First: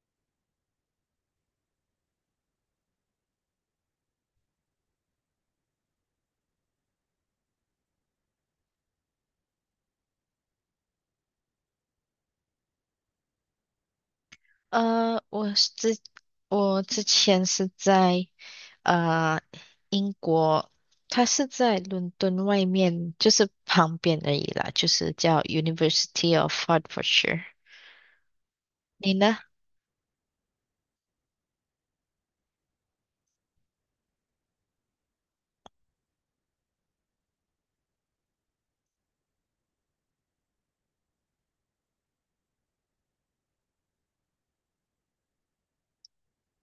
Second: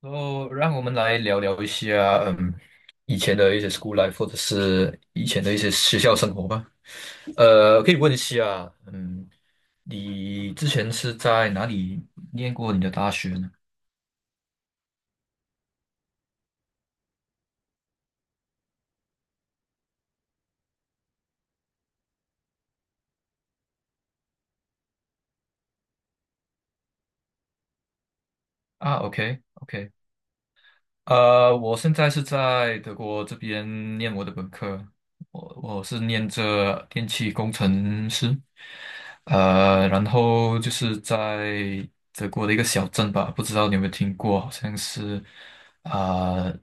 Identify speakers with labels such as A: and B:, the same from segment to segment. A: 然后，让我们来聊一下，以前的一些 school life，或者是以前的一些学校生活吧。可以问一下，你之前是在哪里念过你的大学呢？
B: 呃，我是之我之前是在呃英国。它是在伦敦外面，就是旁边而已啦，就是叫 University of Hefordshire。
A: 啊
B: 你呢？
A: ，OK，OK。我现在是在德国这边念我的本科，我是念着电气工程师。然后就是在德国的一个小镇吧，不知道你有没有听过，好像是啊、呃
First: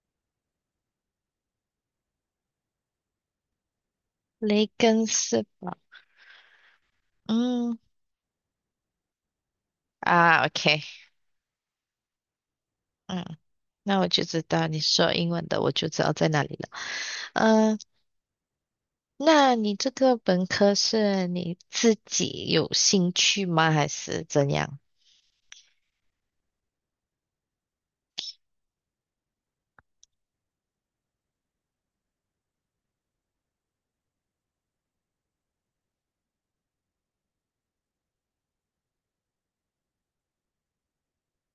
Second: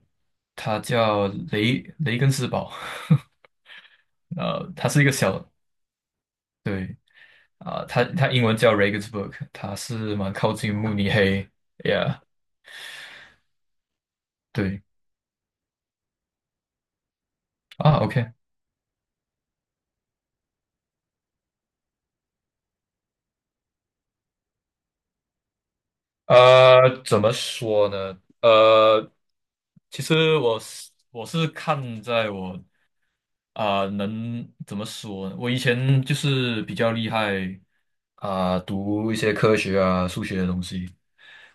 A: 它叫雷根斯堡，
B: 雷
A: 呃，它是一
B: 根
A: 个
B: 是
A: 小，
B: 吧？
A: 对，
B: 嗯。
A: 它英文叫 Regensburg，它是蛮
B: 啊
A: 靠近
B: ，OK。
A: 慕尼黑，yeah，
B: 嗯，那我就知道你
A: 对，
B: 说英文的，我就知道在哪里了。嗯。
A: 啊，OK。
B: 那你这个本科是你自己有兴趣吗？还是怎样？
A: 怎么说呢？其实我是看在我，能怎么说呢？我以前就是比较厉害，读一些科学啊、数学的东西，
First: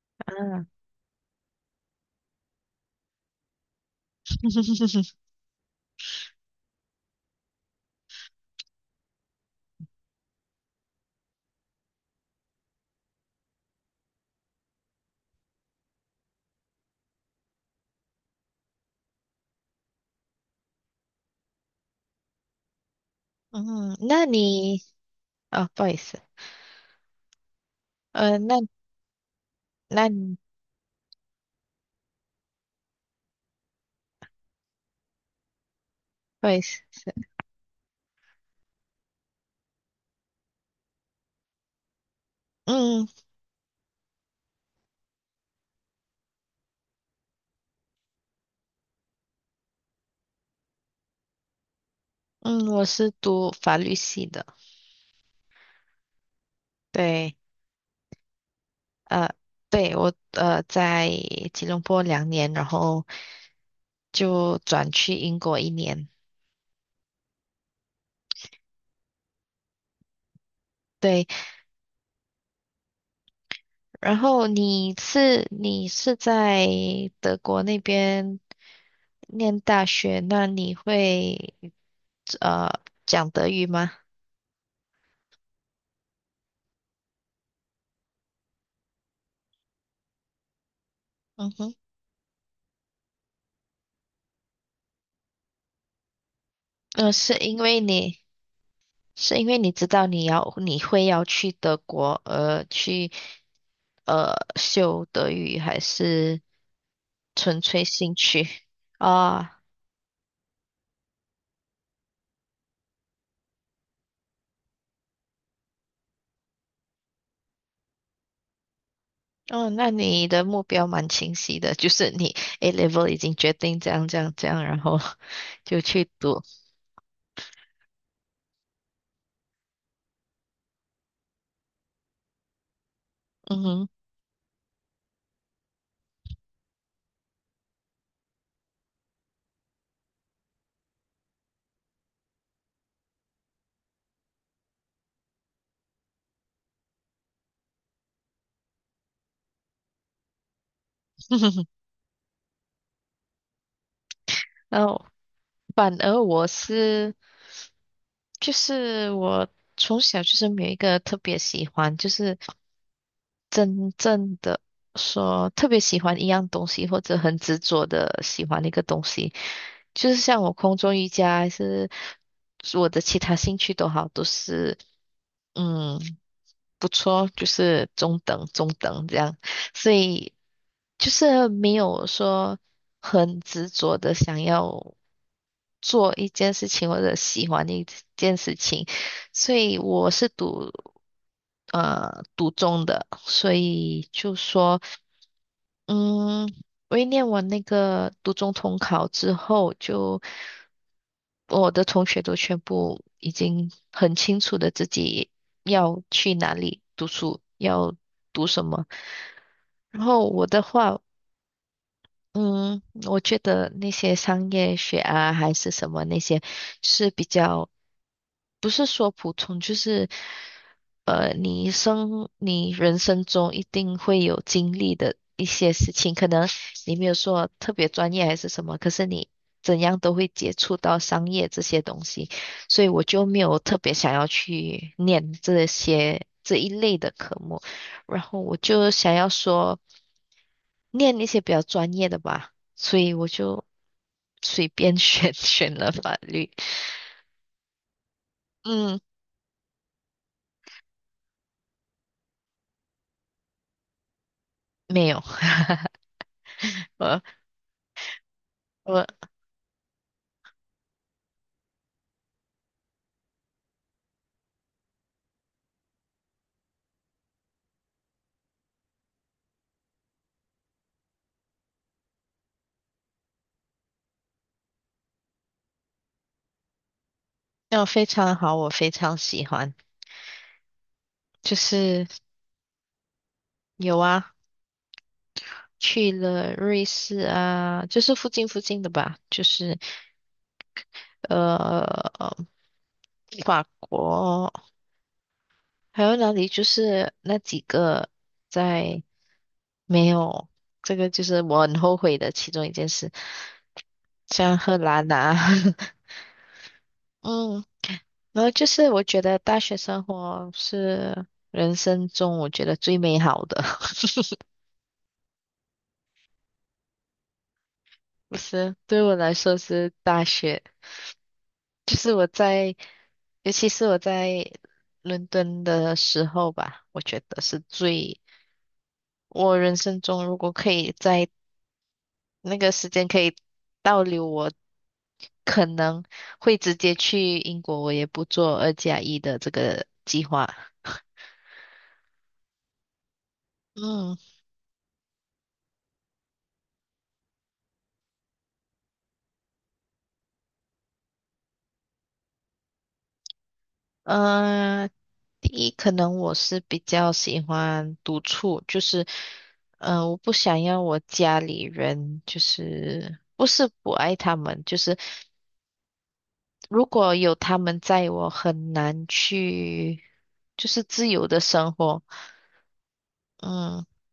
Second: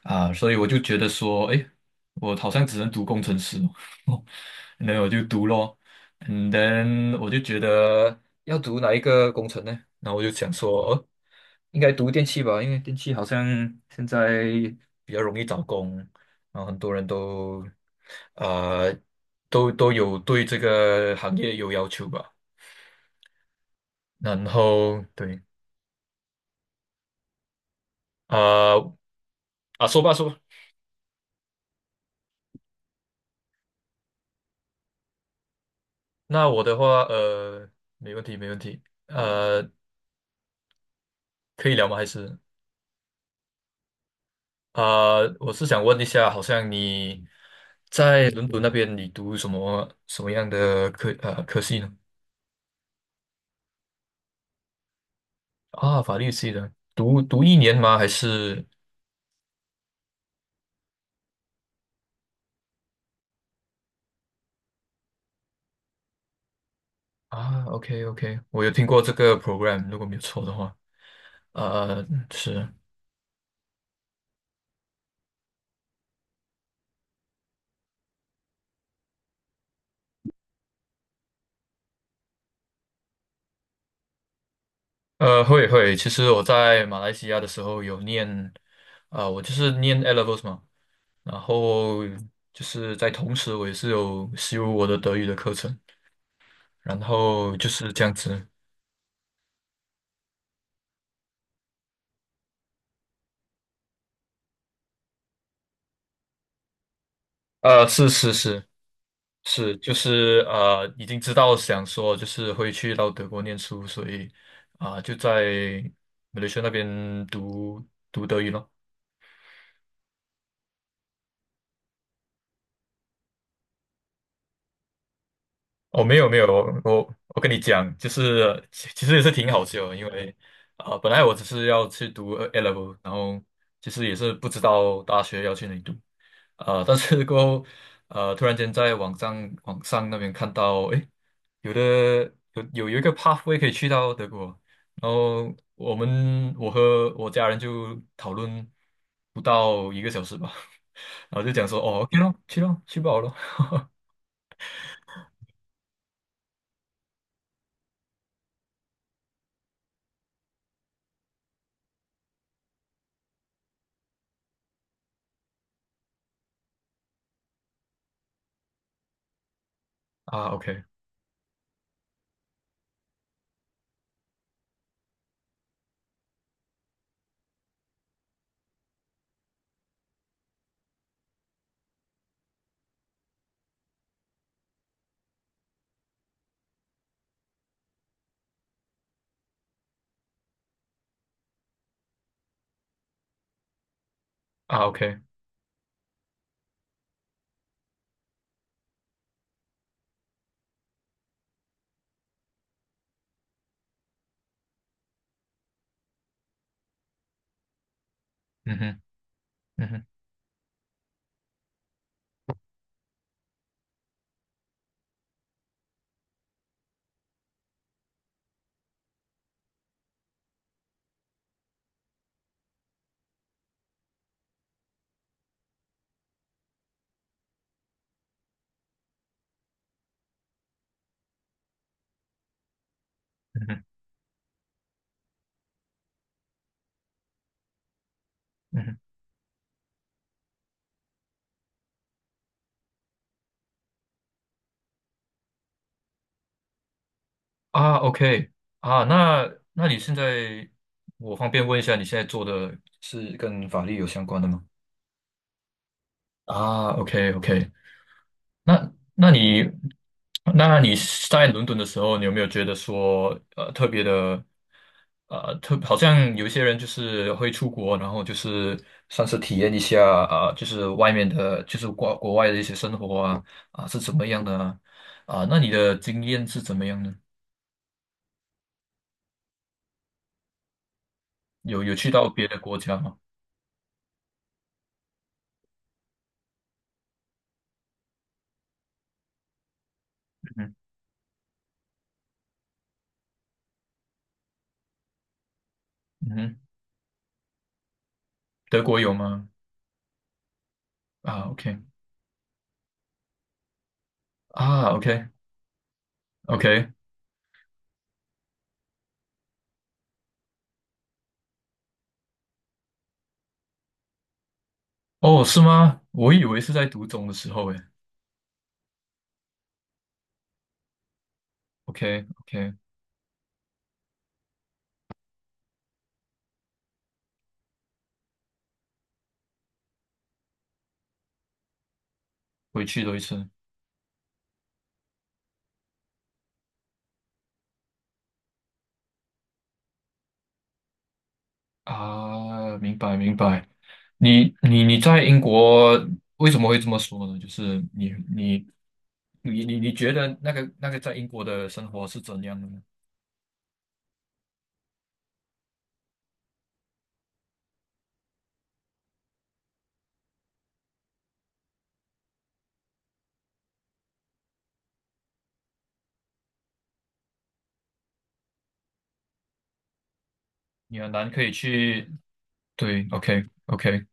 A: 所以我
B: 啊。
A: 就觉得说，诶，我好像只能读工程师哦。那我 就读咯，and then 我就觉得要读哪一个工程呢？然后我就想说，哦，应该读电器吧，因为电器好像现在比较容易找工，然后很多人都，呃都有对这个行业有要求吧。
B: 嗯，那
A: 然
B: 你。
A: 后对。
B: 啊，不好意思。呃，那
A: 啊、啊，说
B: 那
A: 吧说
B: 你
A: 吧。
B: 不
A: 那
B: 好意
A: 我的
B: 思。
A: 话，没问题没问题。可以聊吗？还是
B: 嗯
A: 我是想问一下，好像你在伦敦那边，你读什么什么样的科系呢？
B: 嗯，我是读法律系的。
A: 啊，法律系的，读
B: 对。
A: 读一年吗？还是？
B: 呃，对我在吉隆坡2年，然后就转去英国1年。
A: 啊，OK OK，我有听过这个 program，如果没有错的话。
B: 对。
A: 呃，呃是。
B: 然后你是在德国那边念大学，那你会呃讲德语吗？
A: 会会，其实我在马来西亚的时候有念，我就是念 e levels 嘛，然
B: 嗯哼。
A: 后就是在同时我也是有修我的德语的课程，然
B: 呃，是
A: 后
B: 因
A: 就
B: 为
A: 是这样
B: 你
A: 子。
B: 是因为你知道你会要去德国，去修德语，还是纯粹
A: 是
B: 兴
A: 是
B: 趣
A: 是
B: 啊？
A: 是，就是已经知道想说就是会去到德国念书，所以就在马来西亚那边读德语咯。
B: 哦，那你的目标蛮清晰的，就是你 A level 已经决定这样这样这样，然后 就
A: 哦，
B: 去
A: 没有没
B: 读。
A: 有，我跟你讲，就是其实也是挺好笑的，因为本来我只是要去读 A level，然后
B: 嗯哼。
A: 其实也是不知道大学要去哪里读。但是过后突然间在网上那边看到，诶，有的有一个 pathway 可以去到德国，然后我和我家人就讨论不到一个小时吧，然后就讲 说，哦，OK 咯，去咯，去不好咯。
B: 然后，反而我是，就是我从小就是没有一个特别喜欢，就是真正的说特别喜欢一样东西，或者很执着的喜欢一个东西，就是像
A: 啊
B: 我空
A: ，OK。
B: 中瑜伽还是我的其他兴趣都好，都是。嗯，不错，就是中等中等这样，所以就是没有说很执着的想要做一件事情或者喜欢一件事情，所以我是读中的，所以就说。
A: 啊，OK。
B: 嗯，我一念完那个读中统考之后，就我的同学都全部已经很清楚的自己要去哪里读书，要读什
A: 嗯
B: 么。
A: 哼。嗯
B: 然
A: 哼。
B: 后我的话，嗯，我觉得那些商业学啊，还是什么那些是比较，不是说普通，就是你人生中一定会有经历的，你没有说特别专业还是什么，可是你怎样都会接触到商业这些东西，所以我就没有
A: 嗯
B: 特
A: 哼。
B: 别想要去念这些这一类的科目，然后我
A: 嗯
B: 就
A: 哼。
B: 想要说念一些比较专业的吧，所以我就随便选 选了法律。
A: 啊，OK。
B: 嗯，
A: 啊，那那你现在，我方便问一下，你现在做的是跟法律有相关的吗？
B: 没有。
A: 啊
B: 我
A: ，OK，OK。那
B: 我
A: 那你那你在伦敦的时候，你有没有觉得说，特别的，好像有一些人就是会出国，然后就是算是体验一下，就是外面的，就是国外的一些生活啊，啊，是怎么样的啊？啊，那你的经验是怎么样呢？
B: 那我非常好，我非常喜欢，就
A: 有有
B: 是
A: 去到别的国家吗？
B: 有啊。去了瑞士啊，就是附近附近的吧，就是
A: 嗯。
B: 呃法国，还有
A: 嗯
B: 哪里？
A: 哼。
B: 就是那几个
A: 德国
B: 在。
A: 有吗？
B: 没有，这个，就是
A: 啊
B: 我
A: ，OK。
B: 很后悔的其中一件事，像荷
A: 啊
B: 兰
A: ，OK
B: 啊。
A: OK。
B: 嗯，然后就是我觉得大学生活是人生中我觉得最美好的。
A: 哦，是吗？我以为是在读中的时候诶。
B: 不是，对我来说是大学。就是
A: OK
B: 我
A: OK。
B: 在，尤其是我在伦敦的时候吧，我觉得是最，我人生中如果可以在那个
A: 回
B: 时
A: 去
B: 间
A: 多
B: 可
A: 一
B: 以
A: 次。
B: 倒流，我可能会直接去英国，我也不做2+1的这个计划。
A: 啊，明白明白。
B: 嗯。
A: 你在英国为什么会这么说呢？就是你你觉得那个那个在英国的生活是怎样的呢？
B: 呃，第一，可能我是比较喜欢独处，就是，我不想要我家里人，就是不是不爱他们，就是如果有他们在，我很难去，就是
A: 你
B: 自
A: 很
B: 由
A: 难
B: 的
A: 可以
B: 生活。
A: 去对，OK
B: 嗯。
A: OK。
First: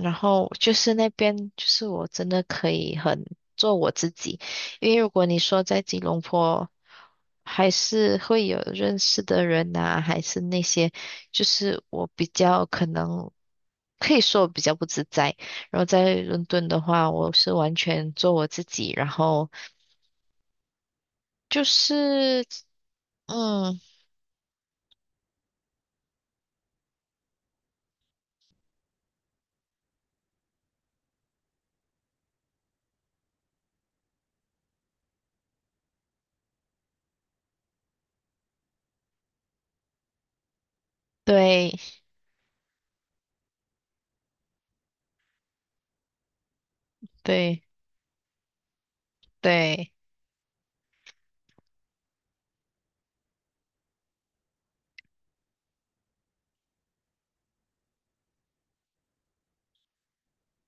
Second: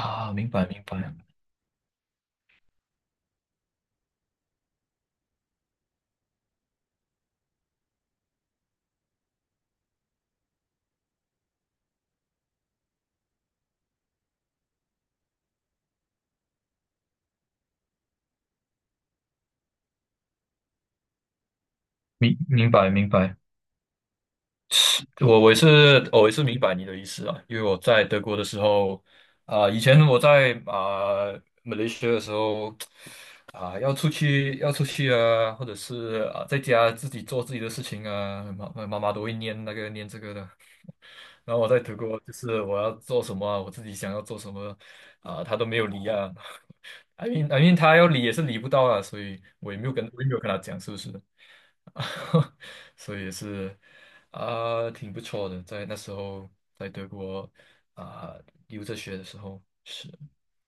B: 然后
A: 明白
B: 就
A: 明
B: 是那
A: 白。
B: 边，就是我真的可以很做我自己。因为如果你说在吉隆坡，还是会有认识的人呐、还是那些，就是我比较可能可以说我比较不自在。然后在伦敦的话，我是完全做我自己，然后就
A: 明
B: 是。
A: 明白明白。
B: 嗯。
A: 我我也是哦我也是明白你的意思啊。因为我在德国的时候，以前我在马来西亚的时候，要出去要出去啊，或者是在家自己做自己的事情啊，妈妈妈都会念那个念这个的。然后我
B: 对
A: 在德国就是我要做什么啊，我自己想要做什么，他都没有理啊。I mean I
B: 对。
A: mean 他要理也是理不到啊，所以我也没
B: 对
A: 有跟我也没有跟他讲，是不是？所以也是挺不错的。在那时候，在德国啊、留着学的时候，是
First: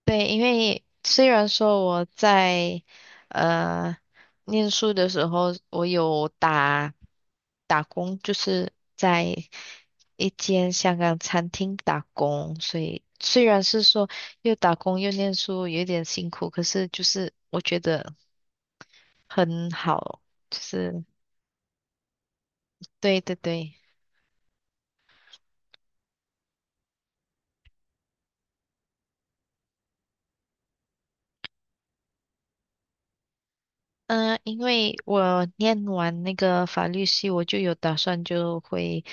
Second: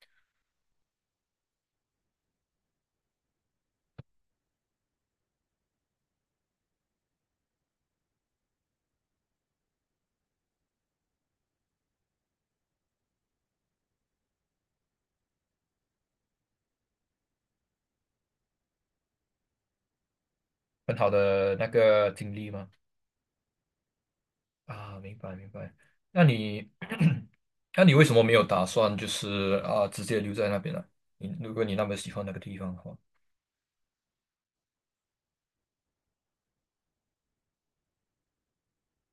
B: 对，因为虽然说我在呃念书的时候，我有打工，就是在一间香港餐厅打工，所以虽然是说又打工又念书，有点辛苦，可是就是我觉得很好，就
A: 很
B: 是。
A: 好的那个经历嘛。
B: 对对对。
A: 啊，明白明白。那你，那你为什么没有打算就是直接留在那边呢？你如果你那么喜欢那个地方的话。
B: 嗯。因为我念完那个法律系，我就有打算就会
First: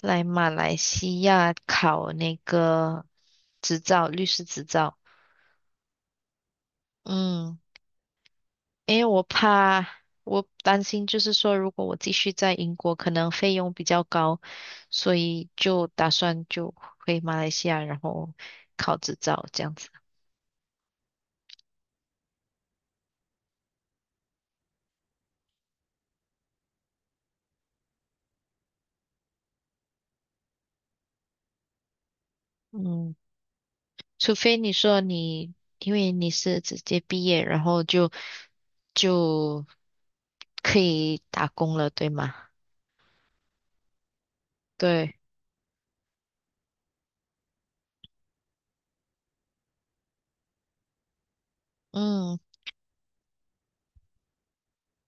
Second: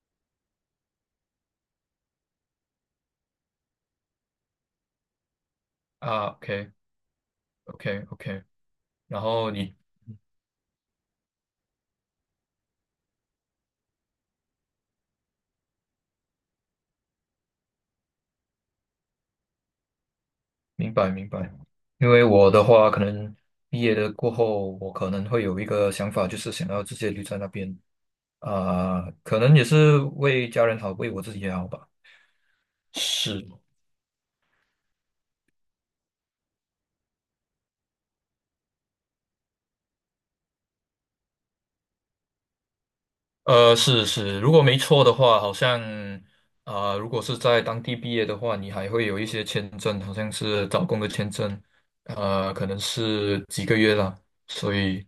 B: 来马来西亚考那个执照，律师执照。
A: 啊，OK
B: 嗯，
A: OK OK。
B: 因为
A: 然
B: 我
A: 后你
B: 怕，我担心就是说，如果我继续在英国，可能费用比较高，所以就打算就回马来西亚，然后考执照这样子。
A: 明白明白。因为我的话可能毕业的过后，我可能会有一个想法，就是想要直接留在那边。啊，可能也是为家人好，为我自己也好吧。
B: 嗯，
A: 是。
B: 除非你说你，因为你是直接毕业，然后就可以打工了，对吗？
A: 是是，如果没错的
B: 对。
A: 话，好像如果是在当地毕业的话，你还会有一些签证，好像是找工的签证。
B: 嗯
A: 可能是几个月啦，所以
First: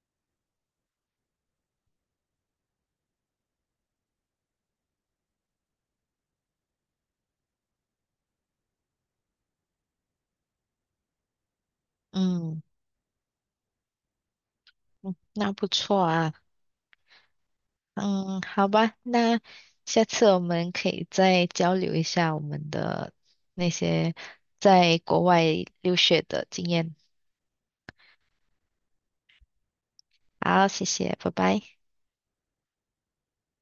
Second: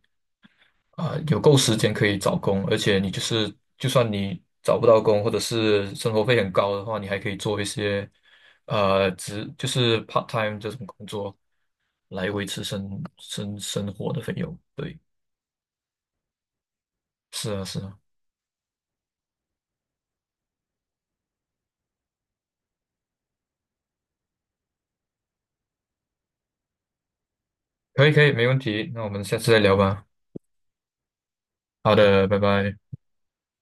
A: 有够时间可以找工，而且你就是就算你找不到工，或者是生活费很高的话，你还可以做一些，就是 part time 这种工作，来维
B: 嗯
A: 持生活的费用。对。
B: 嗯，那不错啊。
A: 是啊，是啊。
B: 嗯，好吧，那下次我们可以再交流一下我们的那些在国外留学的经验。
A: 可以可以，没问题。那我们下次再聊吧。
B: 好，谢谢，拜拜。
A: 好的，拜拜。